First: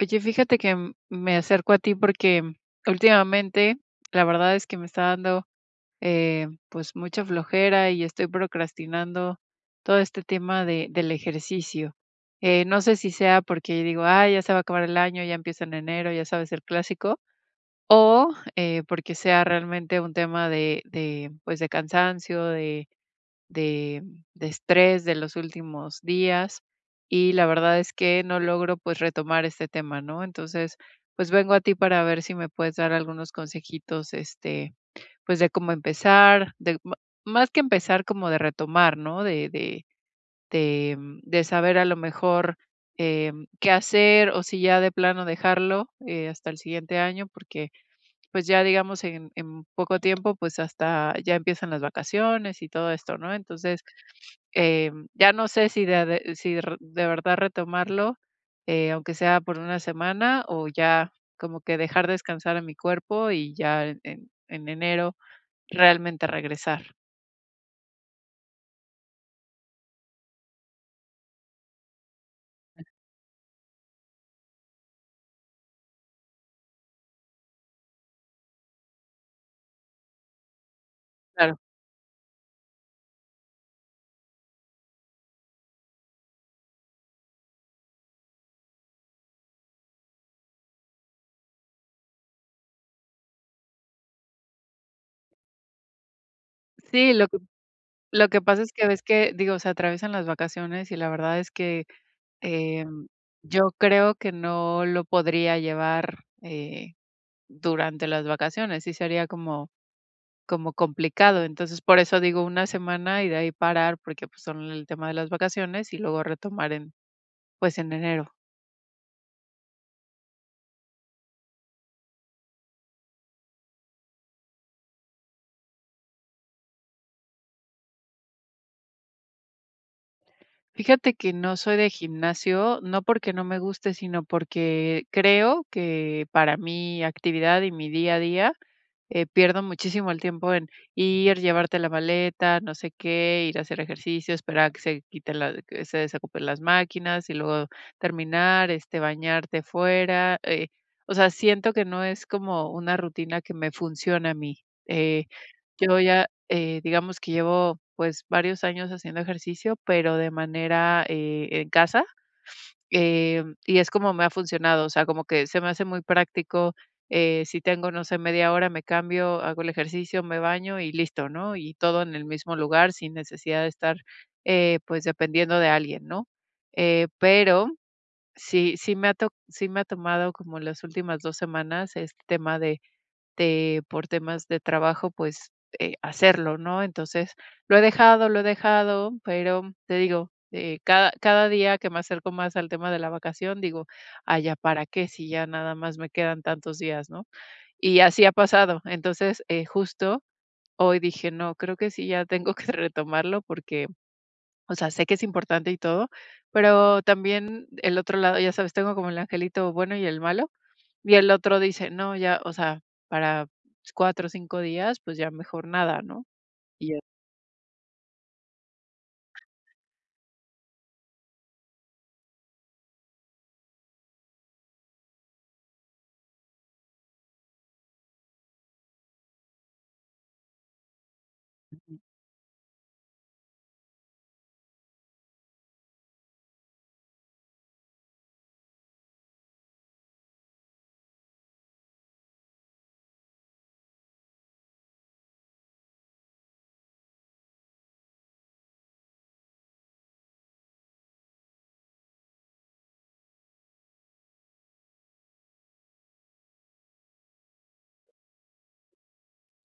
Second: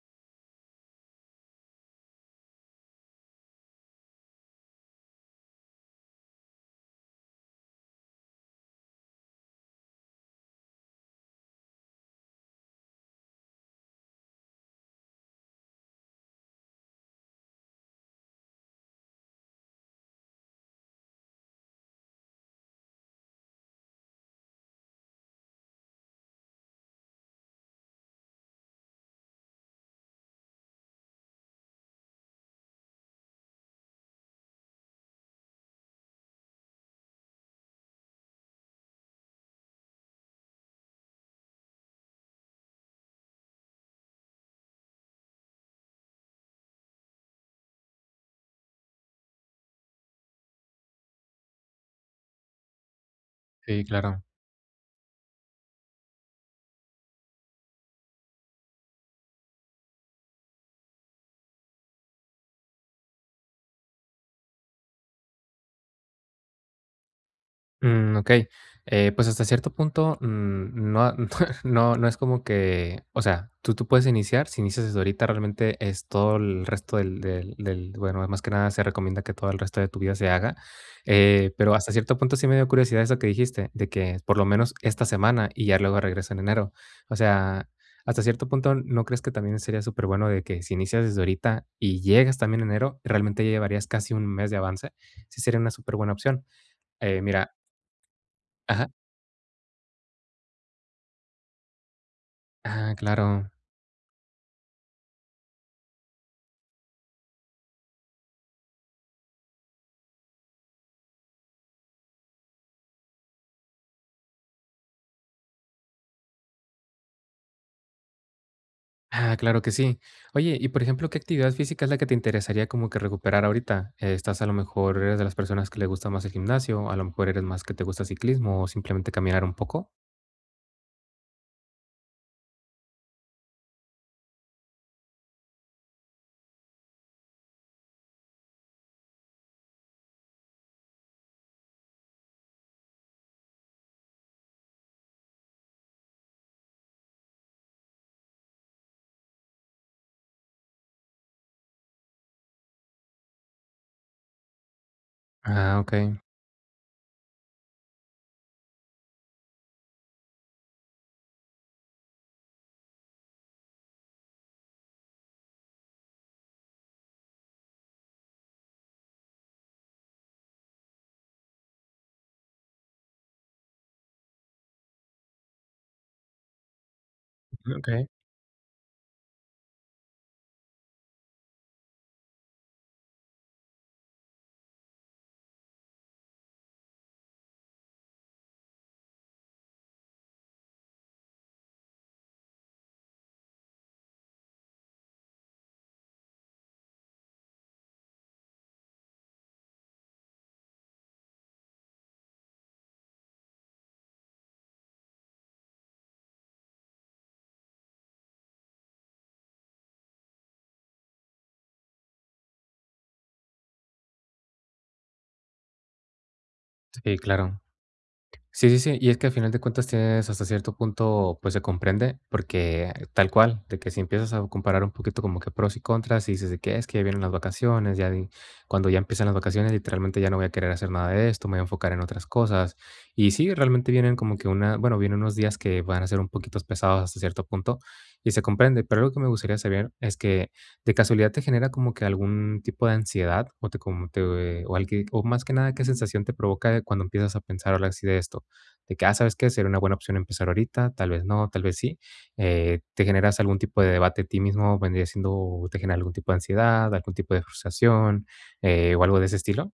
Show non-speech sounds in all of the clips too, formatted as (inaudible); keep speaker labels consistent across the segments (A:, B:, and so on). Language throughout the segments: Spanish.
A: Oye, fíjate que, mm, me acerco a ti porque, mm, últimamente, la verdad es que me está dando, eh, pues mucha flojera y estoy procrastinando todo este tema de del ejercicio, eh, no sé si sea porque digo: "Ay, ya se va a acabar el año, ya empiezo en enero", ya sabes el clásico, o, eh, porque sea realmente un tema de de, pues, de cansancio, de de de estrés de los últimos días, y la verdad es que no logro, pues, retomar este tema, ¿no?, entonces, pues vengo a ti para ver si me puedes dar algunos consejitos, este, pues de cómo empezar, del ma más que empezar, como de retomar, ¿no?, de de de, mm, de saber, a lo mejor, eh, qué hacer o si ya de plano dejarlo, eh, hasta el siguiente año, porque, pues, ya digamos, en en poco tiempo, pues, hasta ya empiezan las vacaciones y todo esto, ¿no?, entonces,
B: Sí, claro.
A: em, ya no sé si de a de si r de verdad retomarlo, eh, aunque sea por 1 semana o ya como que dejar descansar a mi cuerpo y ya en en en enero realmente regresar.
B: Mm, okey. Eh, pues, hasta cierto punto, mm, no a no no no es como que o sea, tú tú puedes iniciar, si inicias desde ahorita, realmente es todo el resto del del del bueno, ah, más que nada, se recomienda que todo el resto de tu vida se haga. Eh,
A: Claro.
B: pero hasta cierto punto, sí me dio curiosidad eso que dijiste, de que por lo menos esta semana y ya luego regreso en enero. O sea, hasta cierto punto, ¿no crees que también sería superbueno de que si inicias desde ahorita y llegas también en enero, realmente, ya llevarías casi un mes de avance? Sí sería una superbuena opción.
A: Sí,
B: Eh,
A: lo que
B: mira
A: lo que pasa es que
B: Ajá.
A: ves que, digo, se atraviesan las vacaciones y la verdad es que,
B: Ah,
A: em,
B: claro.
A: yo creo que no lo podría llevar, eh, durante las vacaciones, sí sería como como complicado. Entonces, por eso digo una semana y de ahí parar, porque, pues, son el tema de las vacaciones y luego retomar en, pues, en enero.
B: Ah, claro que sí. Oye, y, por ejemplo, ¿qué actividad física es la que te interesaría como que recuperar ahorita? ¿Estás a lo mejor eres de las personas que le gusta más el gimnasio o a lo mejor, eres más que te gusta ciclismo o simplemente caminar un poco?
A: Fíjate que no soy de gimnasio, no porque no me guste, sino porque creo que para mi actividad y mi día a día, eh, pierdo muchísimo el tiempo en ir, llevarte la maleta, no sé qué, ir a hacer ejercicio, esperar a que se quite la que se desocupen las máquinas y luego terminar, este, bañarte fuera, eh, o sea, siento que no es como una rutina que me funciona a mí. Eh,
B: Ah,
A: yo
B: okey.
A: ya, eh, digamos que llevo, pues, varios años haciendo ejercicio, pero de manera, eh, en casa, eh, y es como me ha funcionado. O sea, como que se me hace muy práctico. Eh, si tengo, no sé, media hora, me cambio, hago el ejercicio, me baño y listo, ¿no? Y todo en el mismo lugar, sin necesidad de estar, eh, pues, dependiendo de alguien, ¿no? Eh, pero
B: Mm, okey.
A: sí, sí me ha to sí me ha tomado como las últimas 2 semanas este tema de de por temas de trabajo, pues, eh, hacerlo, ¿no? Entonces, lo he dejado, lo he dejado, pero, te digo, eh, cada cada día que me acerco más al tema de la vacación, digo: "Ay, ¿ya para qué?, si ya nada más me quedan tantos días", ¿no? Y así ha pasado. Entonces, eh, justo, hoy dije: "No, creo que sí, ya tengo que retomarlo porque, o sea, sé que es importante y todo. Pero también el otro lado, ya sabes, tengo como el angelito bueno y el malo, y el otro dice: "No, ya, o sea, para pues 4 o 5 días, pues, ya mejor nada, ¿no? Y ya.
B: Sí, claro. Sí, sí, sí, y es que, al final de cuentas, tienes hasta cierto punto, pues, se comprende, porque, tal cual, de que si empiezas a comparar un poquito como que pros y contras, y dices de que: "Es que vienen las vacaciones, ya en cuando ya empiezan las vacaciones, literalmente, ya no voy a querer hacer nada de esto, me voy a enfocar en otras cosas". Y sí, realmente, vienen como que una bueno, vienen unos días que van a ser un poquitos pesados, hasta cierto punto, y se comprende. Pero algo que me gustaría saber es que, ¿de casualidad te genera como que algún tipo de ansiedad o te como te o o al que o más que nada, qué sensación te provoca cuando empiezas a pensar ahora sí, de esto? De que: "Ah, ¿sabes qué?, sería una buena opción empezar ahorita, tal vez no, tal vez sí". Eh, ¿te generas algún tipo de debate a ti mismo o vendría siendo o te genera algún tipo de ansiedad, algún tipo de frustración, eh, o algo de ese estilo?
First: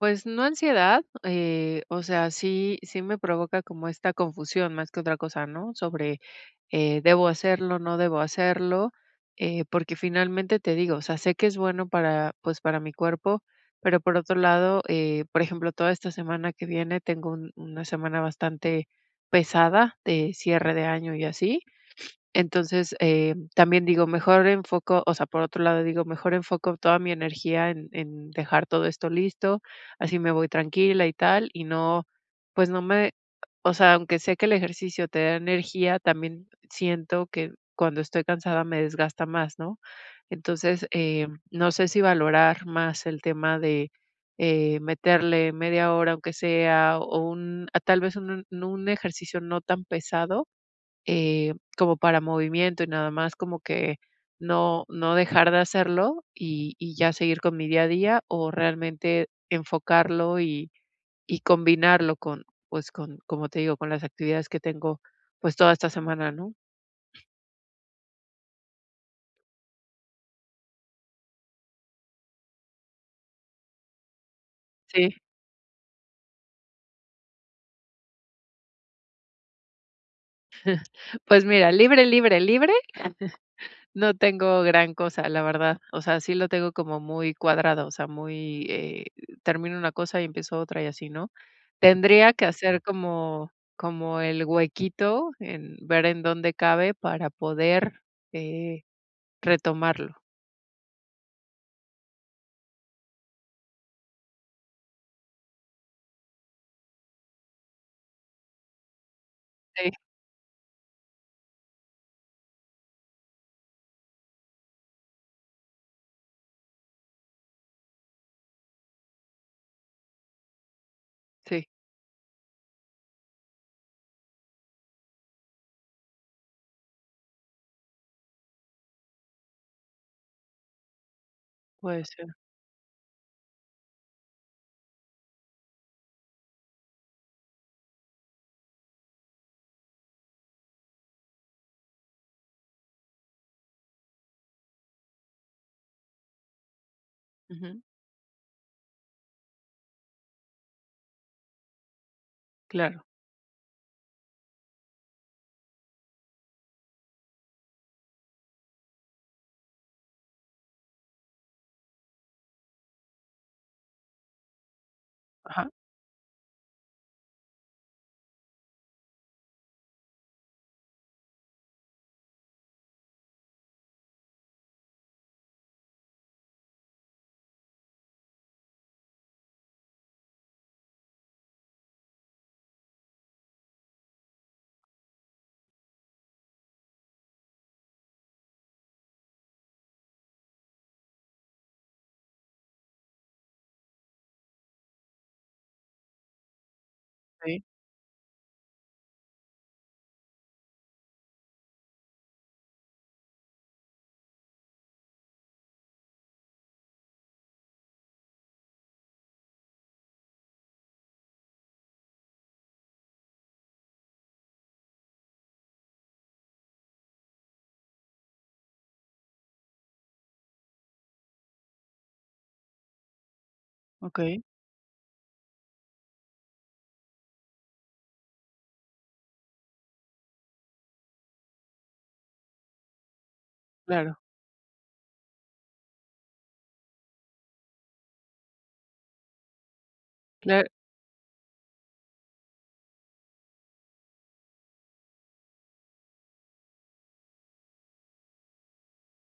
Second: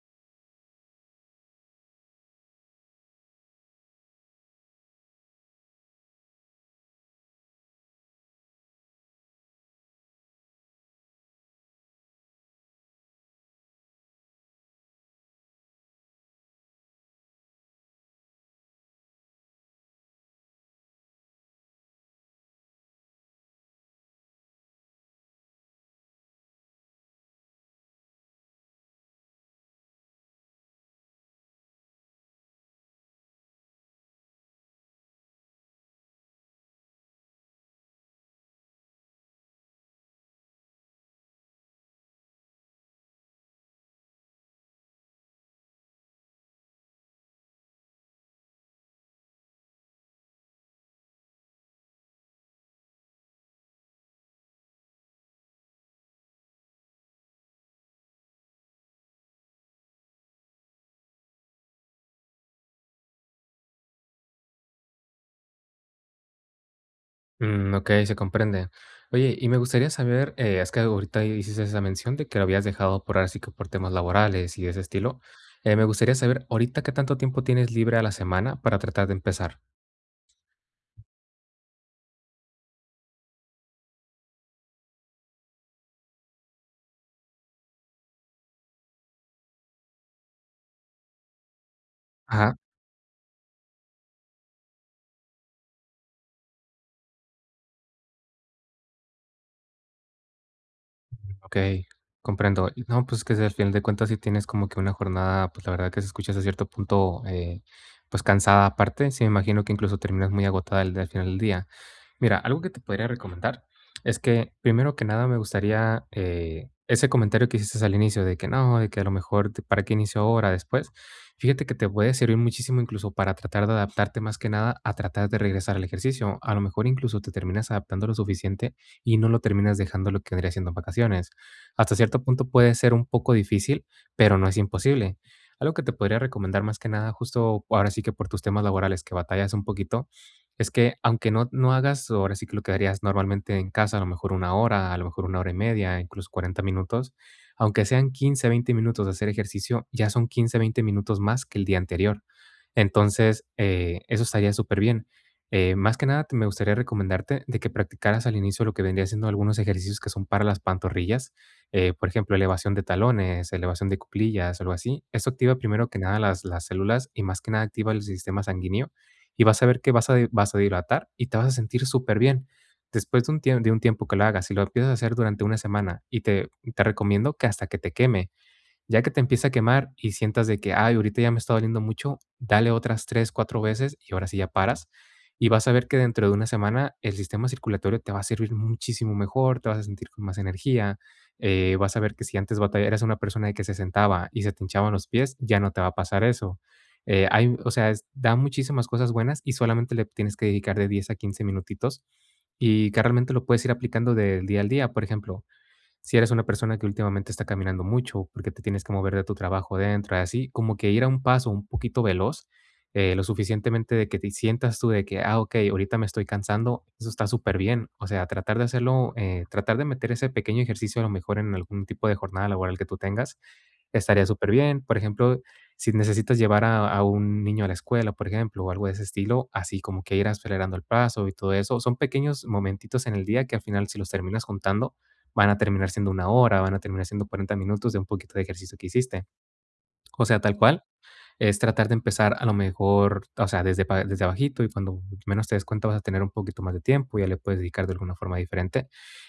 A: Pues, no ansiedad, eh, o sea, sí sí me provoca como esta confusión más que otra cosa, ¿no?, sobre, eh, ¿debo hacerlo, no debo hacerlo?, eh, porque finalmente te digo, o sea, sé que es bueno para, pues, para mi cuerpo, pero por otro lado, eh, por ejemplo, toda esta semana que viene tengo un 1 semana bastante pesada de cierre de año y así, entonces, em, también digo: "Mejor enfoco", o sea, por otro lado, digo: "Mejor enfoco toda mi energía en en dejar todo esto listo, así me voy tranquila y tal, y no, pues no me", o sea, aunque sé que el ejercicio te da energía, también siento que cuando estoy cansada me desgasta más, ¿no?, entonces, em, no sé si valorar más el tema de, eh, meterle media hora, aunque sea, o, un ah, tal vez, un no un ejercicio no tan pesado, eh, como para movimiento y nada más, como que no no dejar de hacerlo y ya seguir con mi día a día o realmente enfocarlo y y combinarlo con, pues, con, como te digo, con las actividades que tengo, pues, toda esta semana, ¿no?
B: Mm, okey, se comprende. Oye, y me gustaría saber, eh, has que ahorita hiciste esa mención, de que habías dejado por, ahora sí que por temas laborales y de ese
A: Sí.
B: estilo, eh, me gustaría saber, ¿ahorita qué tanto tiempo tienes libre a la semana para tratar de empezar?
A: (chuckles) Pues mira, libre, libre, libre, (chuckles) no tengo gran cosa, la verdad, o sea, sí lo tengo como muy cuadrado, o sea, muy, eh, termino una cosa y empiezo otra y así, ¿no?, tendría que
B: Ajá.
A: hacer como como el huequito, en ver en dónde cabe para poder, eh, retomarlo.
B: Okey, comprendo. Y no, pues, que si, al final de cuentas, sí tienes como que una jornada, pues, la verdad que se escucha hasta cierto punto, eh, pues cansada, aparte, sí, me imagino que
A: Sí.
B: incluso terminas muy agotada al d al final del día. Mira, algo que te podría recomendar es que primero que nada, me gustaría, eh, ese comentario que hiciste al inicio, de que: "No", de que: "A lo mejor te ¿Para qué inicio ahora?, después", fíjate
A: Sí.
B: que te puede servir muchísimo incluso para tratar de adaptarte, más que nada, a tratar de regresar al ejercicio, a lo mejor incluso te terminas adaptando lo suficiente y no lo terminas dejando lo que vendría siendo en vacaciones, hasta
A: Puede
B: cierto
A: ser.
B: punto puede ser un poco difícil, pero no es imposible. Algo que te podría recomendar, más que nada, justo, ahora sí que por tus temas laborales, que batallas un poquito, es que, aunque no no hagas, ahora sí que lo que harías normalmente en casa, a lo mejor 1 hora, a lo mejor 1 hora y media, incluso 40 minutos,
A: Ujú.
B: aunque sean 15, 20 minutos de hacer ejercicio, ya son 15, 20 minutos más que el día anterior,
A: Claro.
B: entonces, eh, eso estaría superbién, eh, más que nada te me gustaría recomendarte de que practicaras al inicio lo que vendría siendo algunos ejercicios que son para las pantorrillas, eh, por ejemplo, elevación de talones, elevación de cuclillas, algo así, eso activa
A: Ajá.
B: primero que nada las las células y más que nada activa el sistema sanguíneo, y vas a ver que vas a di vasodilatar y te vas a sentir superbién, después de un tie de un tiempo que le hagas, si lo empiezas a hacer durante 1 semana, y te y te recomiendo, que hasta que te queme, ya que te empiece a quemar y sientas de que: "Ay, ahorita ya me está doliendo mucho", dale otras 3, 4 veces y ahora sí ya paras, y vas a ver que dentro de 1 semana, el sistema circulatorio te va a servir muchísimo mejor, te vas a sentir con más energía, eh, vas a ver que si antes batalla eras una persona que se sentaba y se te hinchaban los pies, ya no te va a pasar eso, eh, hay, u
A: Sí.
B: o sea, es da muchísimas cosas buenas y solamente le tienes que dedicar de 10 a 15 minutitos y que realmente lo puedes ir aplicando del día al día, por ejemplo, si eres una persona que últimamente está caminando mucho, porque te tienes que mover de tu trabajo dentro y así, como que ir a un paso, un poquito veloz, eh, lo suficientemente de que te y sientas tú de que: "Ah, okey, ahorita me estoy cansando", eso está superbién, o sea, tratar de hacerlo eh, tratar de meter ese pequeño ejercicio, a lo mejor, en algún tipo de jornada laboral que tú tengas, estaría
A: Okey.
B: superbién, por ejemplo, si necesitas llevar a a un niño a la escuela, por ejemplo, o algo de ese estilo, así como que ir acelerando el paso y todo eso, son pequeños momentitos en el día que, al final, si los
A: Claro.
B: terminas juntando, van a terminar siendo 1 hora, van a terminar siendo 40 minutos de un poquito de ejercicio que hiciste. O sea, tal
A: Clar
B: cual, es tratar de empezar, a lo mejor, t o sea, desde pa desde abajito y cuando menos te des cuenta, vas a tener un poquito más de tiempo y ya le puedes dedicar de alguna forma diferente,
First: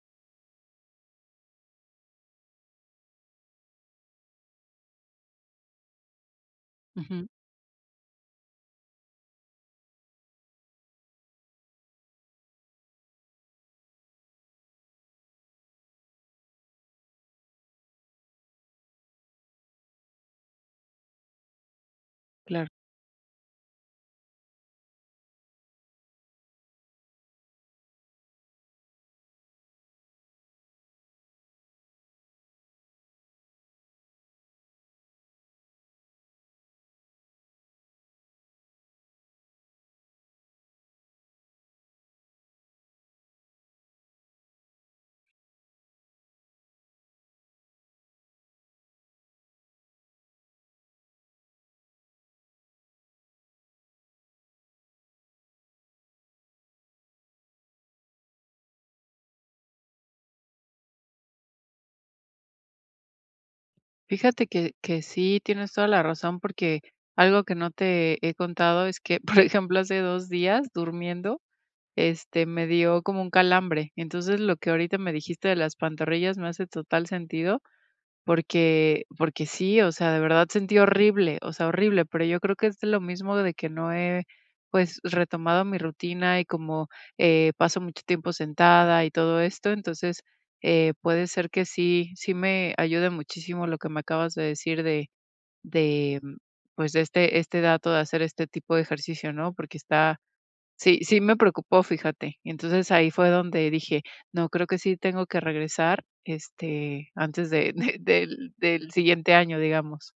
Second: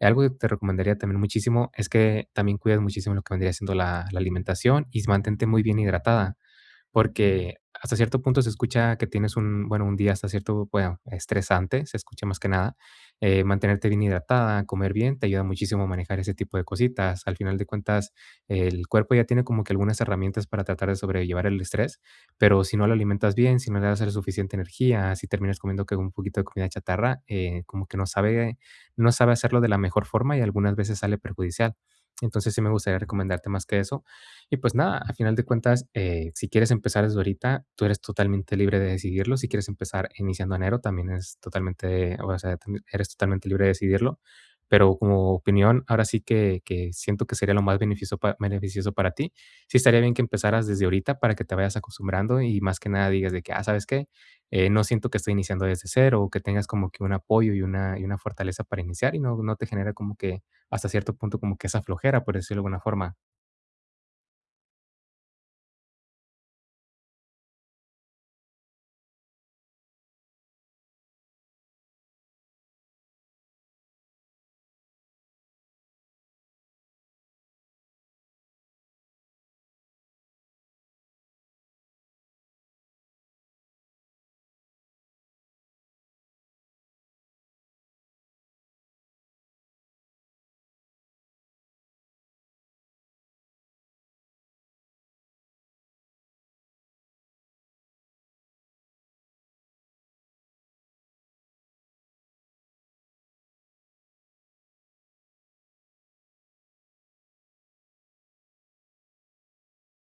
B: eh, algo que te recomendaría también muchísimo es que también cuides muchísimo lo que vendría siendo la la alimentación y s mantente muy bien hidratada,
A: Ujú.
B: porque, hasta cierto punto se escucha que tienes un bueno, un día hasta cierto bueno estresante, se escucha más que nada, eh, mantenerte bien hidratada, comer bien, te ayuda muchísimo a manejar ese tipo de cositas, al final de cuentas, el cuerpo ya tiene como que algunas herramientas para tratar de sobrellevar el estrés, pero
A: Claro.
B: si no lo alimentas bien, si no le das el suficiente energía, si terminas comiendo que un poquito de comida chatarra, eh, como que no sabe no sabe hacerlo de la mejor forma y algunas veces sale perjudicial, entonces, sí me gustaría recomendarte más que eso, y, pues, nada, a final de cuentas, eh, si quieres empezar desde ahorita, tú eres totalmente libre de decidirlo, si quieres empezar iniciando enero, también es totalmente eh, o sea, tien eres totalmente libre de decidirlo, pero, como opinión, ahora sí que que siento que sería lo más beneficioso pa beneficioso para ti, sí estaría bien que empezaras desde ahorita para que te vayas acostumbrando y más que nada digas de que: "Ah, ¿sabes qué?, eh, no siento que estoy iniciando desde 0", que tengas como que un apoyo y una y una fortaleza para iniciar, y no no te genere como que, hasta cierto punto, como que esa flojera, por decirlo de alguna forma.
A: Fíjate que que sí, tienes toda la razón, porque algo que no te he contado es que, por ejemplo, hace 2 días durmiendo, este, me dio como un calambre. Entonces, lo que ahorita me dijiste de las pantorrillas me hace total sentido, porque porque sí, o sea, de verdad sentí horrible, o sea, horrible, pero yo creo que es lo mismo de que no he, pues, retomado mi rutina y como, eh, paso mucho tiempo sentada y todo esto, entonces, eh, puede ser que sí, sí me ayuda muchísimo lo que me acabas de decir de de, pues, de este este dato de hacer este tipo de ejercicio, ¿no? Porque está sí, sí me preocupó, fíjate. Entonces, ahí fue donde dije: "No, creo que sí tengo que regresar, este, antes de de del del siguiente año", digamos.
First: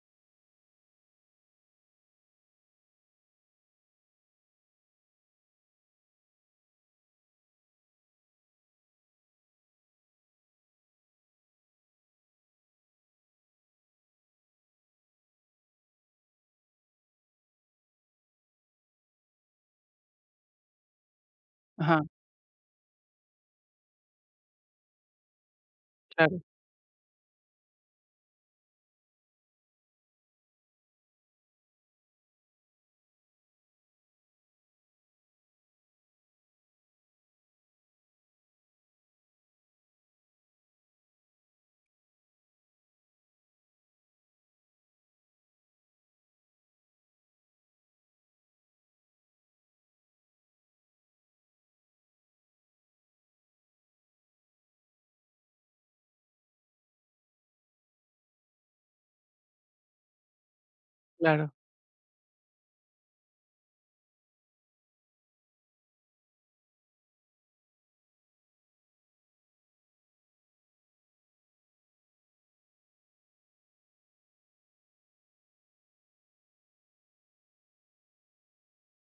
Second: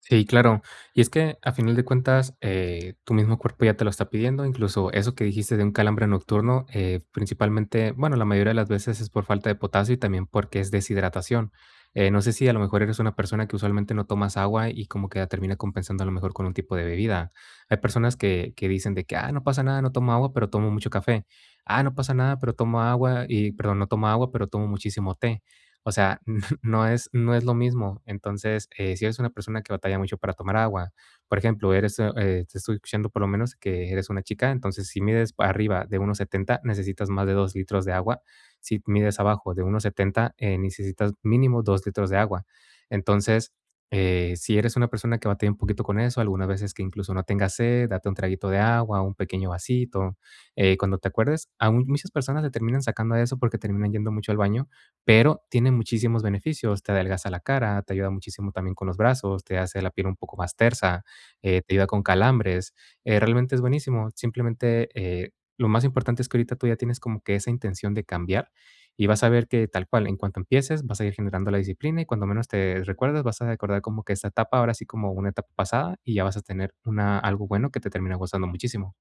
B: Sí, claro. Y es que, a final de cuentas, eh, tu mismo cuerpo ya te lo está pidiendo, incluso eso que dijiste de un calambre nocturno, eh, principalmente bueno, la mayoría de las veces es por falta de potasio y también porque es deshidratación. Eh, no sé si a lo mejor, eres una persona que usualmente no tomas agua y como que termina compensando a lo mejor con un tipo de bebida. Hay personas que que dicen de que: "Ah, no pasa nada, no tomo agua, pero tomo mucho café. Ah, no
A: Ajá.
B: pasa nada, pero tomo agua y, perdón, no toma agua, pero tomo muchísimo té". O sea,
A: Claro.
B: (chuckles) no es no es lo mismo. Entonces, eh, si eres una persona que batalla mucho para tomar agua, por ejemplo, eres, u eh, te estoy escuchando por lo menos que eres una chica, entonces, si mides arriba de 1.70, necesitas más de 2 litros de agua. Si mides abajo de 1.70, eh, necesitas mínimo 2 litros de agua. Entonces, eh, si eres una persona que batalla un poquito con eso, algunas veces que incluso no tengas sed, date un traguito de agua o un pequeño vasito, eh, cuando te acuerdes. Aun muchas personas le terminan sacando a eso porque terminan yendo mucho al baño, pero tiene muchísimos beneficios. Te adelgaza la cara, te ayuda muchísimo también con los brazos, te hace la piel un poco más tersa,
A: Claro.
B: eh, te ayuda con calambres, eh, realmente, es buenísimo, simplemente, eh, lo más importante es que ahorita tú ya tienes como que esa intención de cambiar y vas a ver que tal cual, en cuanto empieces, vas a ir generando la disciplina y cuando menos te recuerdas, vas a recordar como que esa etapa, ahora sí, como una etapa pasada y ya vas a tener una algo bueno que te termine gustando muchísimo.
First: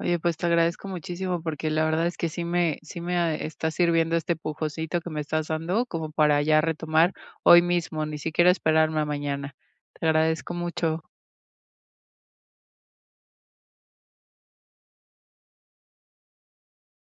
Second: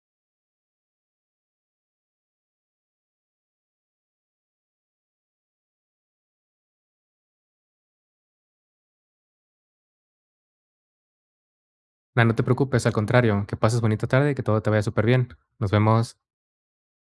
A: Oye, pues, te agradezco muchísimo, porque la verdad es que sí me sí me a está sirviendo este empujoncito que me estás dando como para ya retomar hoy mismo, ni siquiera esperarme a mañana. Te agradezco mucho.
B: Na, no te preocupes, al contrario, que pases bonita tarde y que todo te vaya superbién. Nos vemos.